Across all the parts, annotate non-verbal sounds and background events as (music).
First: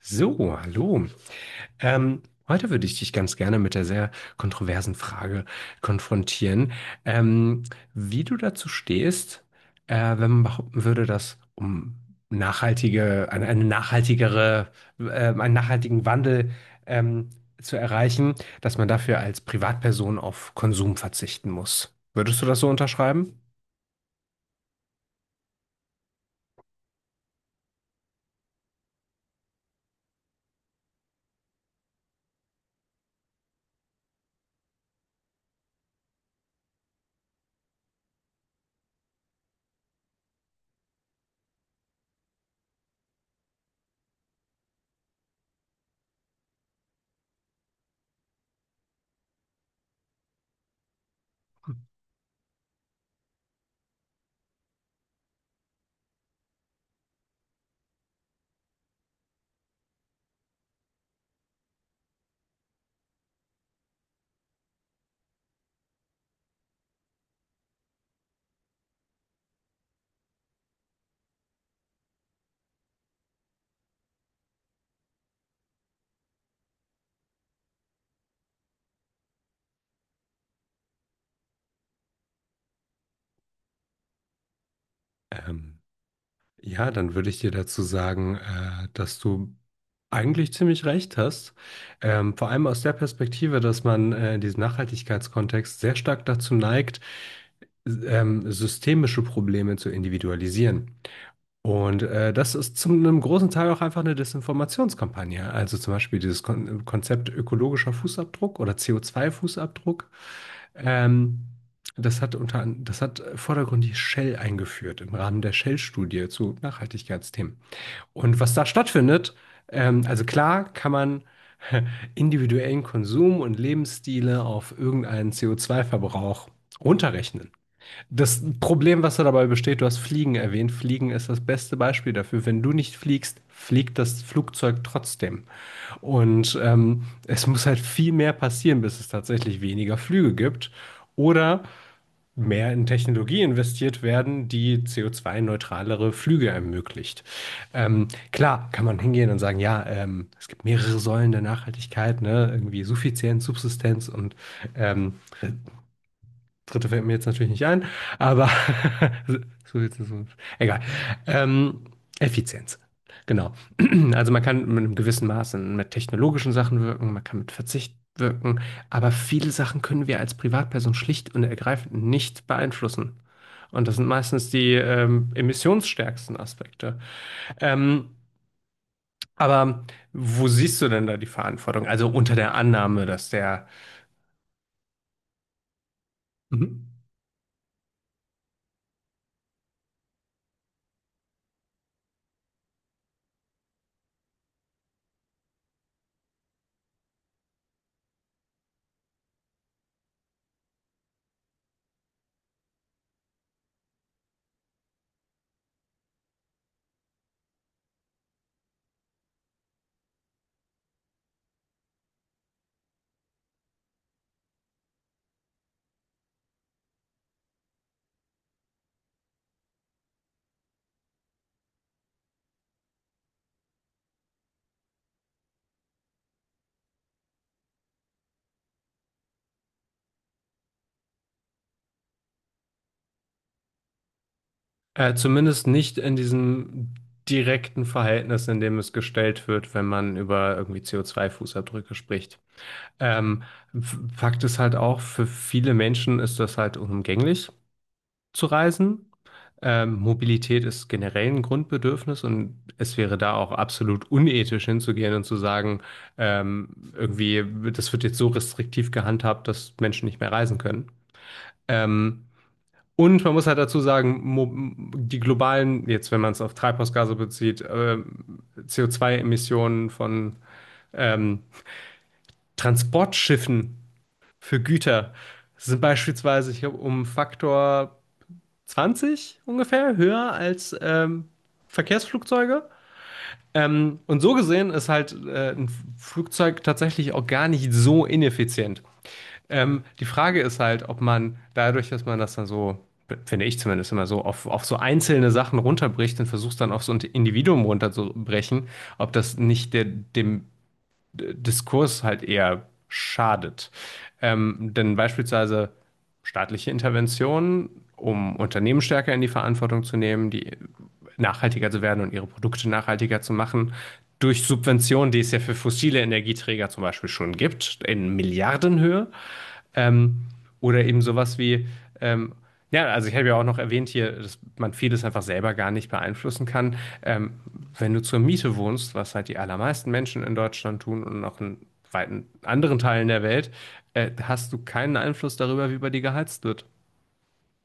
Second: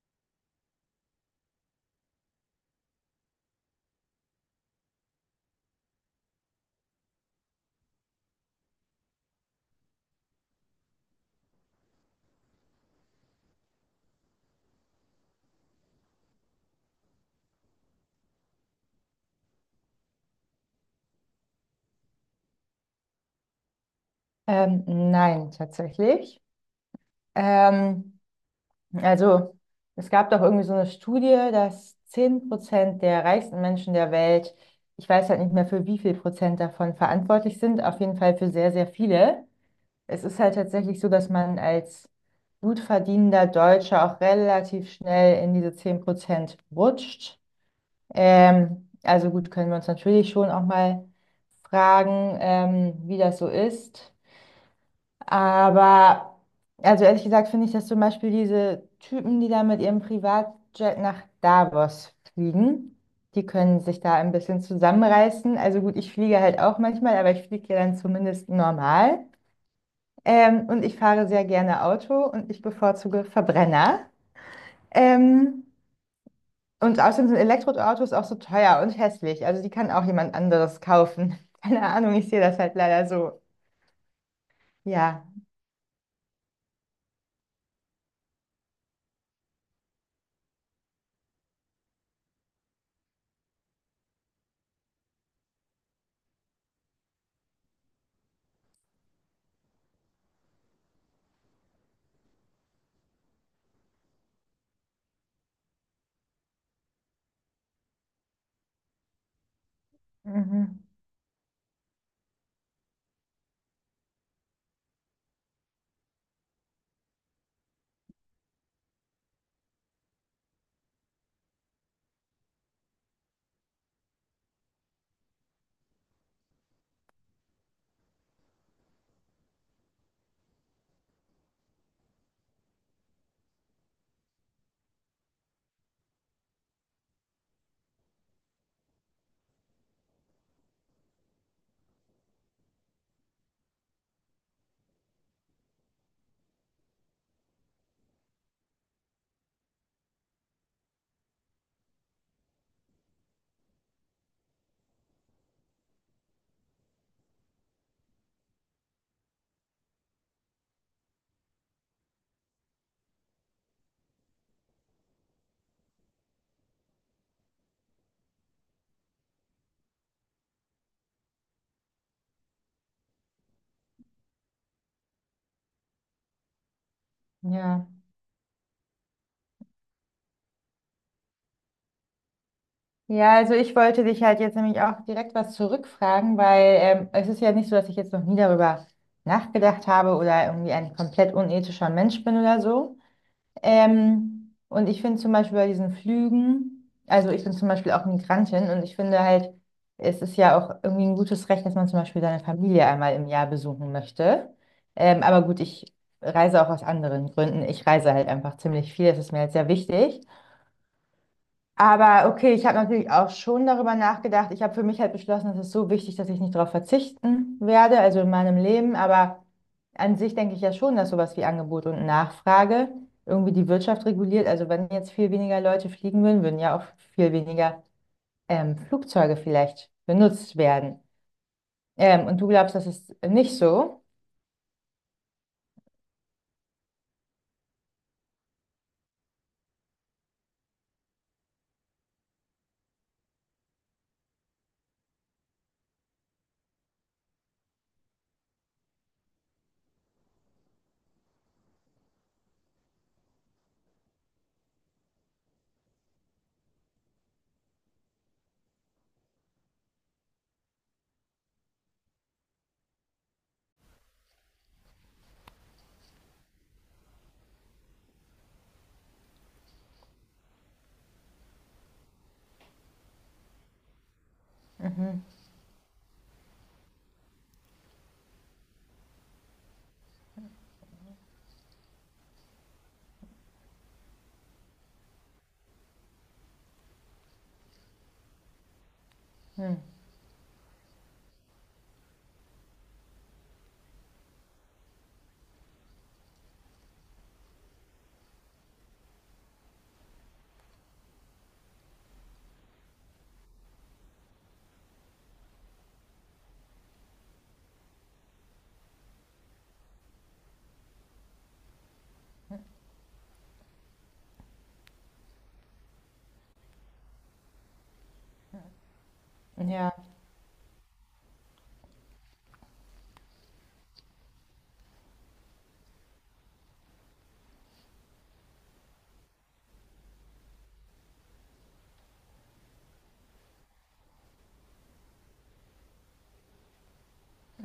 So, hallo. Ähm, heute würde ich dich ganz gerne mit der sehr kontroversen Frage konfrontieren, ähm, wie du dazu stehst, wenn man behaupten würde, dass um nachhaltige, eine nachhaltigere, äh, einen nachhaltigen Wandel ähm, zu erreichen, dass man dafür als Privatperson auf Konsum verzichten muss. Würdest du das so unterschreiben? Nein, tatsächlich. Ähm, also es gab doch irgendwie so eine Studie, dass 10% der reichsten Menschen der Welt, ich weiß halt nicht mehr für wie viel Prozent davon verantwortlich sind, auf jeden Fall für sehr, sehr viele. Es ist halt tatsächlich so, dass man als gut verdienender Deutscher auch relativ schnell in diese 10% rutscht. Also gut, können wir uns natürlich schon auch mal fragen, wie das so ist. Aber, also ehrlich gesagt, finde ich, dass zum Beispiel diese Typen, die da mit ihrem Privatjet nach Davos fliegen, die können sich da ein bisschen zusammenreißen. Also gut, ich fliege halt auch manchmal, aber ich fliege ja dann zumindest normal. Und ich fahre sehr gerne Auto und ich bevorzuge Verbrenner. Ähm, und außerdem sind Elektroautos auch so teuer und hässlich. Also die kann auch jemand anderes kaufen. (laughs) Keine Ahnung, ich sehe das halt leider so. Ja. Ähm, Ja, dann würde ich dir dazu sagen, dass du eigentlich ziemlich recht hast. Vor allem aus der Perspektive, dass man in diesem Nachhaltigkeitskontext sehr stark dazu neigt, systemische Probleme zu individualisieren. Und das ist zu einem großen Teil auch einfach eine Desinformationskampagne. Also zum Beispiel dieses Konzept ökologischer Fußabdruck oder CO2-Fußabdruck. Mhm. ähm, Das hat vordergründig Shell eingeführt im Rahmen der Shell-Studie zu Nachhaltigkeitsthemen. Und was da stattfindet, also klar kann man (laughs) individuellen Konsum und Lebensstile auf irgendeinen CO2-Verbrauch runterrechnen. Das Problem, was da dabei besteht, du hast Fliegen erwähnt. Fliegen ist das beste Beispiel dafür. Wenn du nicht fliegst, fliegt das Flugzeug trotzdem. Und es muss halt viel mehr passieren, bis es tatsächlich weniger Flüge gibt. Oder mehr in Technologie investiert werden, die CO2-neutralere Flüge ermöglicht. Klar, kann man hingehen und sagen, ja, es gibt mehrere Säulen der Nachhaltigkeit, ne? Irgendwie Suffizienz, Subsistenz und ähm, dritte fällt mir jetzt natürlich nicht ein, aber (laughs) so jetzt ist egal. Ähm, Effizienz. Genau. (clears throat) Also man kann mit einem gewissen Maße mit technologischen Sachen wirken, man kann mit Verzicht wirken, aber viele Sachen können wir als Privatperson schlicht und ergreifend nicht beeinflussen. Und das sind meistens die emissionsstärksten Aspekte. Ja. Ähm, aber wo siehst du denn da die Verantwortung? Also unter der Annahme, dass Ja, also der... ich wollte dich halt jetzt nämlich auch direkt was zurückfragen, weil Mhm. Es ist ja nicht so, dass ich jetzt noch nie darüber nachgedacht habe oder irgendwie ein komplett unethischer Mensch bin oder so. Und ich finde zum Beispiel bei diesen Flügen, also ich bin zum Beispiel auch Migrantin und ich finde halt, es ist ja auch irgendwie ein gutes Recht, dass man zum Beispiel seine Familie einmal im Jahr besuchen möchte. Aber gut, ich reise auch aus anderen Gründen. Ich reise halt einfach ziemlich viel, das ist mir halt sehr wichtig. Aber okay, ich habe natürlich auch schon darüber nachgedacht. Ich habe für mich halt beschlossen, es ist so wichtig, dass ich nicht darauf verzichten werde, also in meinem Leben. Aber an sich denke ich ja schon, dass sowas wie Angebot und Nachfrage irgendwie die Wirtschaft reguliert. Also wenn jetzt viel weniger Leute fliegen würden, würden ja auch viel weniger Flugzeuge vielleicht benutzt werden. Und du glaubst, das ist nicht so? Zumindest nicht in diesem direkten Verhältnis, in dem es gestellt wird, wenn man über irgendwie CO2-Fußabdrücke spricht. Ähm, Fakt ist halt auch, für viele Menschen ist das halt unumgänglich zu reisen. Mobilität ist generell ein Grundbedürfnis und es wäre da auch absolut unethisch hinzugehen und zu sagen, irgendwie, das wird jetzt so restriktiv gehandhabt, dass Menschen nicht mehr reisen können. Ähm, und man muss halt dazu sagen, die globalen, jetzt wenn man es auf Treibhausgase bezieht, CO2-Emissionen von ähm, Transportschiffen für Güter sind beispielsweise, ich glaube, um Faktor 20 ungefähr höher als Verkehrsflugzeuge. Und so gesehen ist halt ein Flugzeug tatsächlich auch gar nicht so ineffizient. Die Frage ist halt, ob man dadurch, dass man das dann so, finde ich zumindest immer so, auf so einzelne Sachen runterbricht und versucht dann auf so ein Individuum runterzubrechen, ob das nicht der, dem Diskurs halt eher schadet. Denn beispielsweise staatliche Interventionen, um Unternehmen stärker in die Verantwortung zu nehmen, die nachhaltiger zu werden und ihre Produkte nachhaltiger zu machen, durch Subventionen, die es ja für fossile Energieträger zum Beispiel schon gibt, in Milliardenhöhe. Ja, Ähm, oder eben sowas wie, ähm, ja, also ich habe ja auch noch erwähnt hier, dass man vieles einfach selber gar nicht beeinflussen kann. Ähm, Wenn du zur Miete wohnst, was halt die allermeisten Menschen in Deutschland tun und auch in weiten anderen Teilen der Welt, hast du keinen Einfluss darüber, wie bei dir geheizt wird.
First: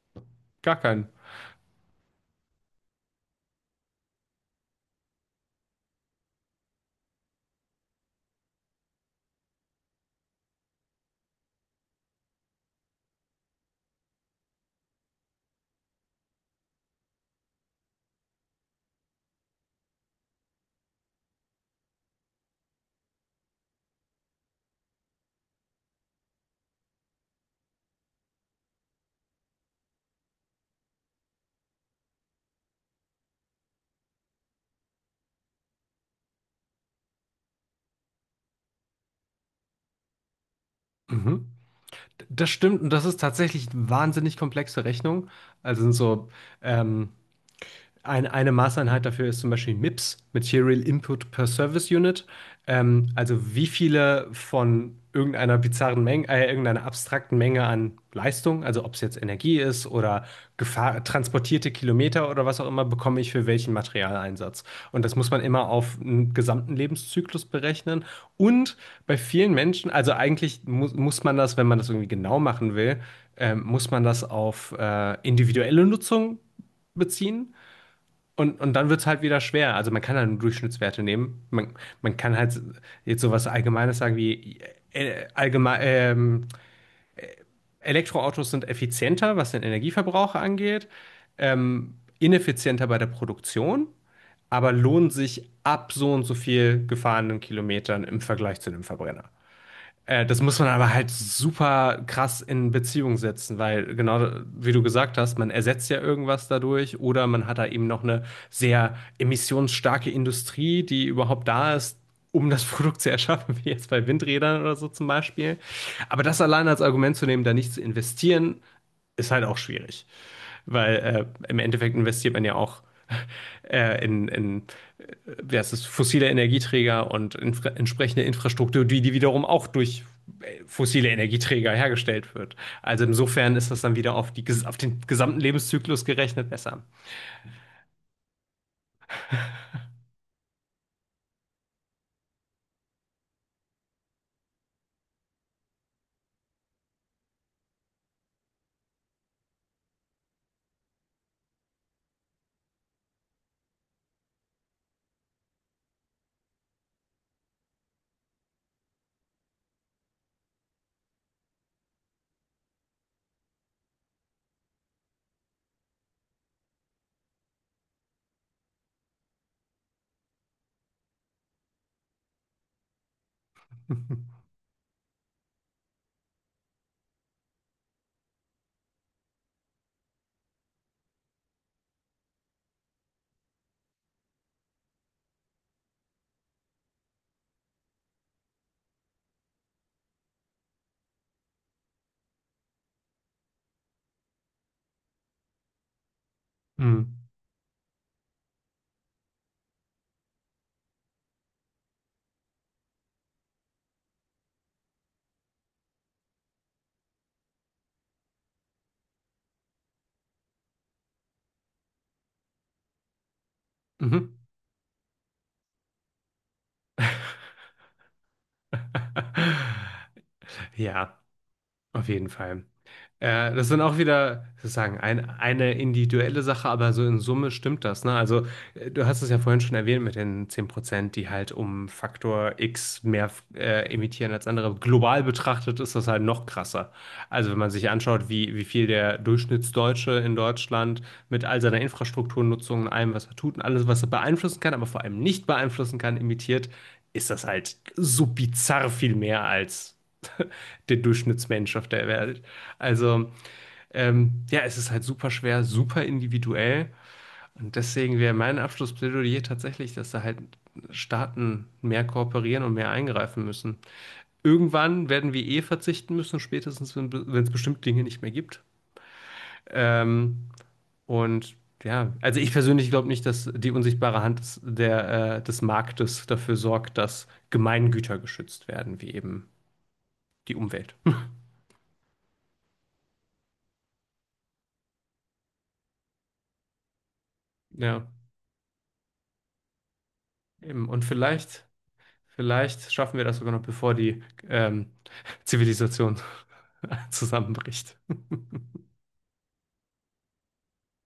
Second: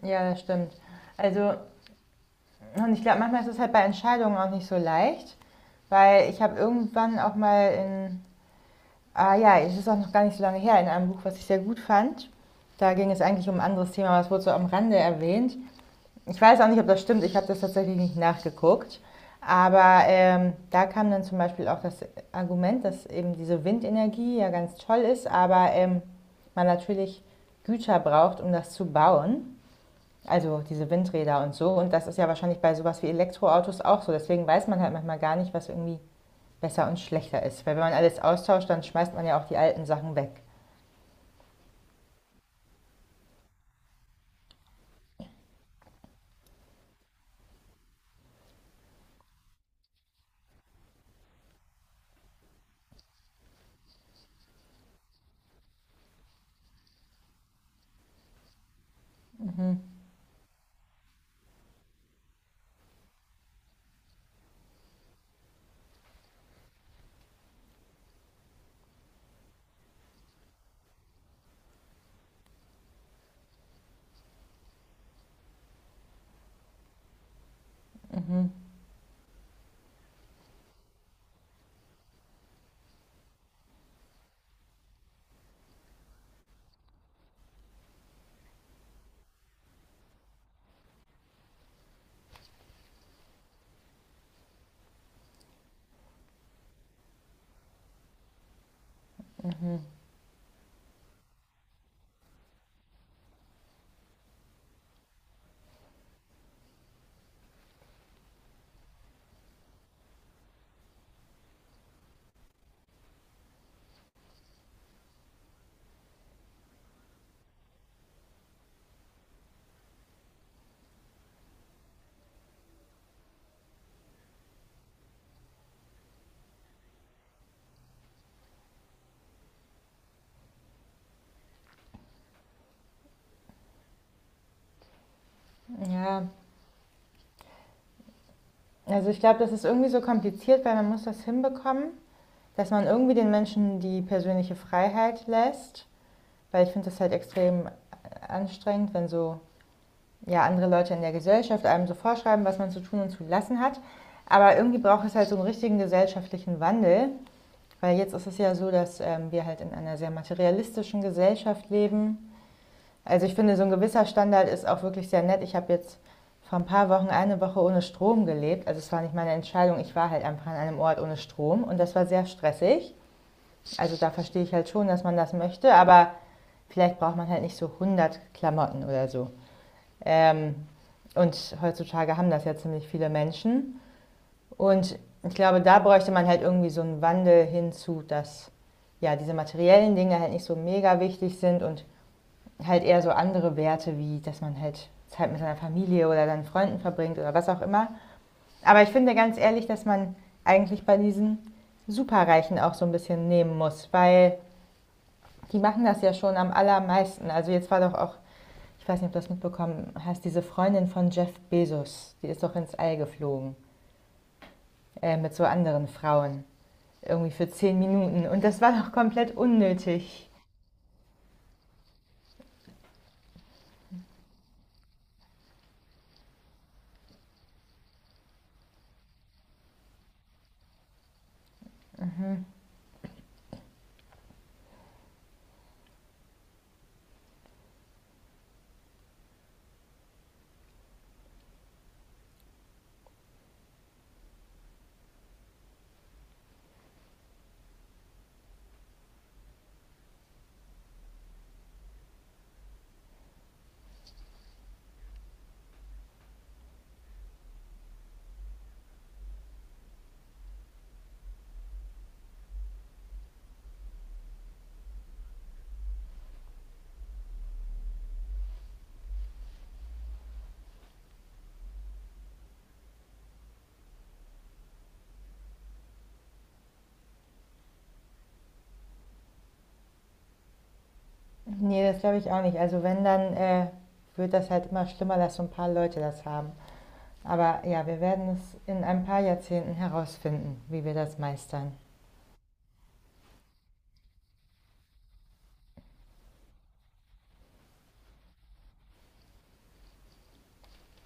ja, das stimmt. Gar keinen. Also, und ich glaube, manchmal ist es halt bei Entscheidungen auch nicht so leicht, weil ich habe irgendwann auch mal in Ah ja, es ist auch noch gar nicht so lange her, in einem Buch, was ich sehr gut fand. Da ging es eigentlich um ein anderes Thema, aber es wurde so am Rande erwähnt. Ich weiß auch nicht, ob das stimmt, ich habe das tatsächlich nicht nachgeguckt. Aber da kam dann zum Beispiel auch das Argument, dass eben diese Windenergie ja ganz toll ist, aber man natürlich Güter braucht, um das zu bauen. Also diese Windräder und so. Und das ist ja wahrscheinlich bei sowas wie Elektroautos auch so. Deswegen weiß man halt manchmal gar nicht, was irgendwie besser und schlechter ist. Weil wenn man alles austauscht, dann schmeißt man ja auch die alten Sachen weg. Mhm. Das stimmt und das ist tatsächlich eine wahnsinnig komplexe Rechnung. Also sind so ähm, eine Maßeinheit dafür ist zum Beispiel MIPS, Material Input per Service Unit. Also wie viele von irgendeiner bizarren Menge, irgendeiner abstrakten Menge an Leistung, also ob es jetzt Energie ist oder Gefahr, transportierte Kilometer oder was auch immer, bekomme ich für welchen Materialeinsatz. Und das muss man immer auf einen gesamten Lebenszyklus berechnen. Und bei vielen Menschen, also eigentlich mu muss man das, wenn man das irgendwie genau machen will, muss man das auf individuelle Nutzung beziehen. Und dann wird es halt wieder schwer. Also man kann dann Durchschnittswerte nehmen. Man kann halt jetzt sowas Allgemeines sagen wie allgemein, Elektroautos sind effizienter, was den Energieverbrauch angeht, ähm, ineffizienter bei der Produktion, aber lohnen sich ab so und so viel gefahrenen Kilometern im Vergleich zu einem Verbrenner. Das muss man aber halt super krass in Beziehung setzen, weil genau wie du gesagt hast, man ersetzt ja irgendwas dadurch oder man hat da eben noch eine sehr emissionsstarke Industrie, die überhaupt da ist, um das (laughs) Produkt zu erschaffen, wie jetzt bei Windrädern oder so zum Beispiel. Aber das allein als Argument zu nehmen, da nicht zu investieren, ist halt auch schwierig. Weil im Endeffekt investiert man ja auch (laughs) in äh, wie heißt es, fossile Energieträger und infra entsprechende Infrastruktur, die, wiederum auch durch fossile Energieträger hergestellt wird. Also insofern ist das dann wieder auf, die, auf den gesamten Lebenszyklus Ja, gerechnet besser. also ich glaube, das ist irgendwie so kompliziert, weil man muss das hinbekommen, dass man irgendwie den Menschen die persönliche Freiheit lässt. Weil ich finde das halt extrem anstrengend, wenn so ja, andere Leute in der Gesellschaft einem so vorschreiben, was man zu tun und zu lassen hat. Aber irgendwie braucht es halt so einen richtigen gesellschaftlichen Wandel. Weil jetzt ist es ja so, dass wir halt in einer sehr materialistischen Gesellschaft leben. Also ich finde, so ein gewisser Standard ist auch wirklich sehr nett. Ich habe jetzt vor ein paar Wochen eine Woche ohne Strom gelebt. Also es war nicht meine Entscheidung. Ich war halt einfach an einem Ort ohne Strom und das war sehr stressig. Also da (laughs) verstehe ich halt schon, dass man das möchte, aber vielleicht braucht man halt nicht so 100 Klamotten oder so. Ähm, und heutzutage haben das ja ziemlich viele Menschen. Und ich glaube, da bräuchte man halt irgendwie so einen Wandel hinzu, dass ja diese materiellen Dinge halt nicht so mega wichtig sind und halt eher so andere Werte, wie dass man halt Zeit mit seiner Familie oder seinen Freunden verbringt Mhm. oder was auch immer. Aber ich finde ganz ehrlich, dass man eigentlich bei diesen Superreichen auch so ein bisschen nehmen muss, weil die machen das ja schon am allermeisten. Also jetzt war doch auch, ich weiß nicht, ob du das mitbekommen hast, diese Freundin von Jeff Bezos, die ist doch ins All geflogen Mhm. Mit so anderen Frauen, irgendwie für 10 Minuten. Und das war doch komplett (laughs) unnötig. Ja, auf jeden Fall. Ja, das sind auch wieder sozusagen eine individuelle Sache, aber so in Summe stimmt das, ne? Also, du hast es ja vorhin schon erwähnt mit den 10%, die halt um Faktor X mehr emittieren als andere. Global betrachtet ist das halt noch krasser. Also, wenn man sich anschaut, wie viel der Durchschnittsdeutsche in Deutschland mit all seiner Infrastrukturnutzung und allem, was er tut und alles, was er beeinflussen kann, aber vor allem nicht beeinflussen kann, emittiert, ist das halt so bizarr viel mehr als der Durchschnittsmensch auf der Welt. Also, ja, es ist halt super schwer, super individuell. Und deswegen wäre mein Abschlussplädoyer tatsächlich, dass da halt Staaten mehr kooperieren und mehr eingreifen müssen. Irgendwann werden wir eh verzichten müssen, spätestens wenn es bestimmte Dinge nicht mehr gibt. Ähm, und ja, also ich persönlich glaube nicht, dass die unsichtbare Hand des Marktes dafür sorgt, dass Gemeingüter geschützt werden, wie eben die Umwelt. Ne, das glaube ich auch nicht. Also wenn, dann, wird das halt immer schlimmer, dass so ein paar Leute das haben. Aber ja, wir Ja, werden es in ein paar Jahrzehnten herausfinden, wie eben. wir Und das vielleicht. meistern. Vielleicht schaffen wir das sogar noch, bevor die ähm, Zivilisation (laughs) zusammenbricht.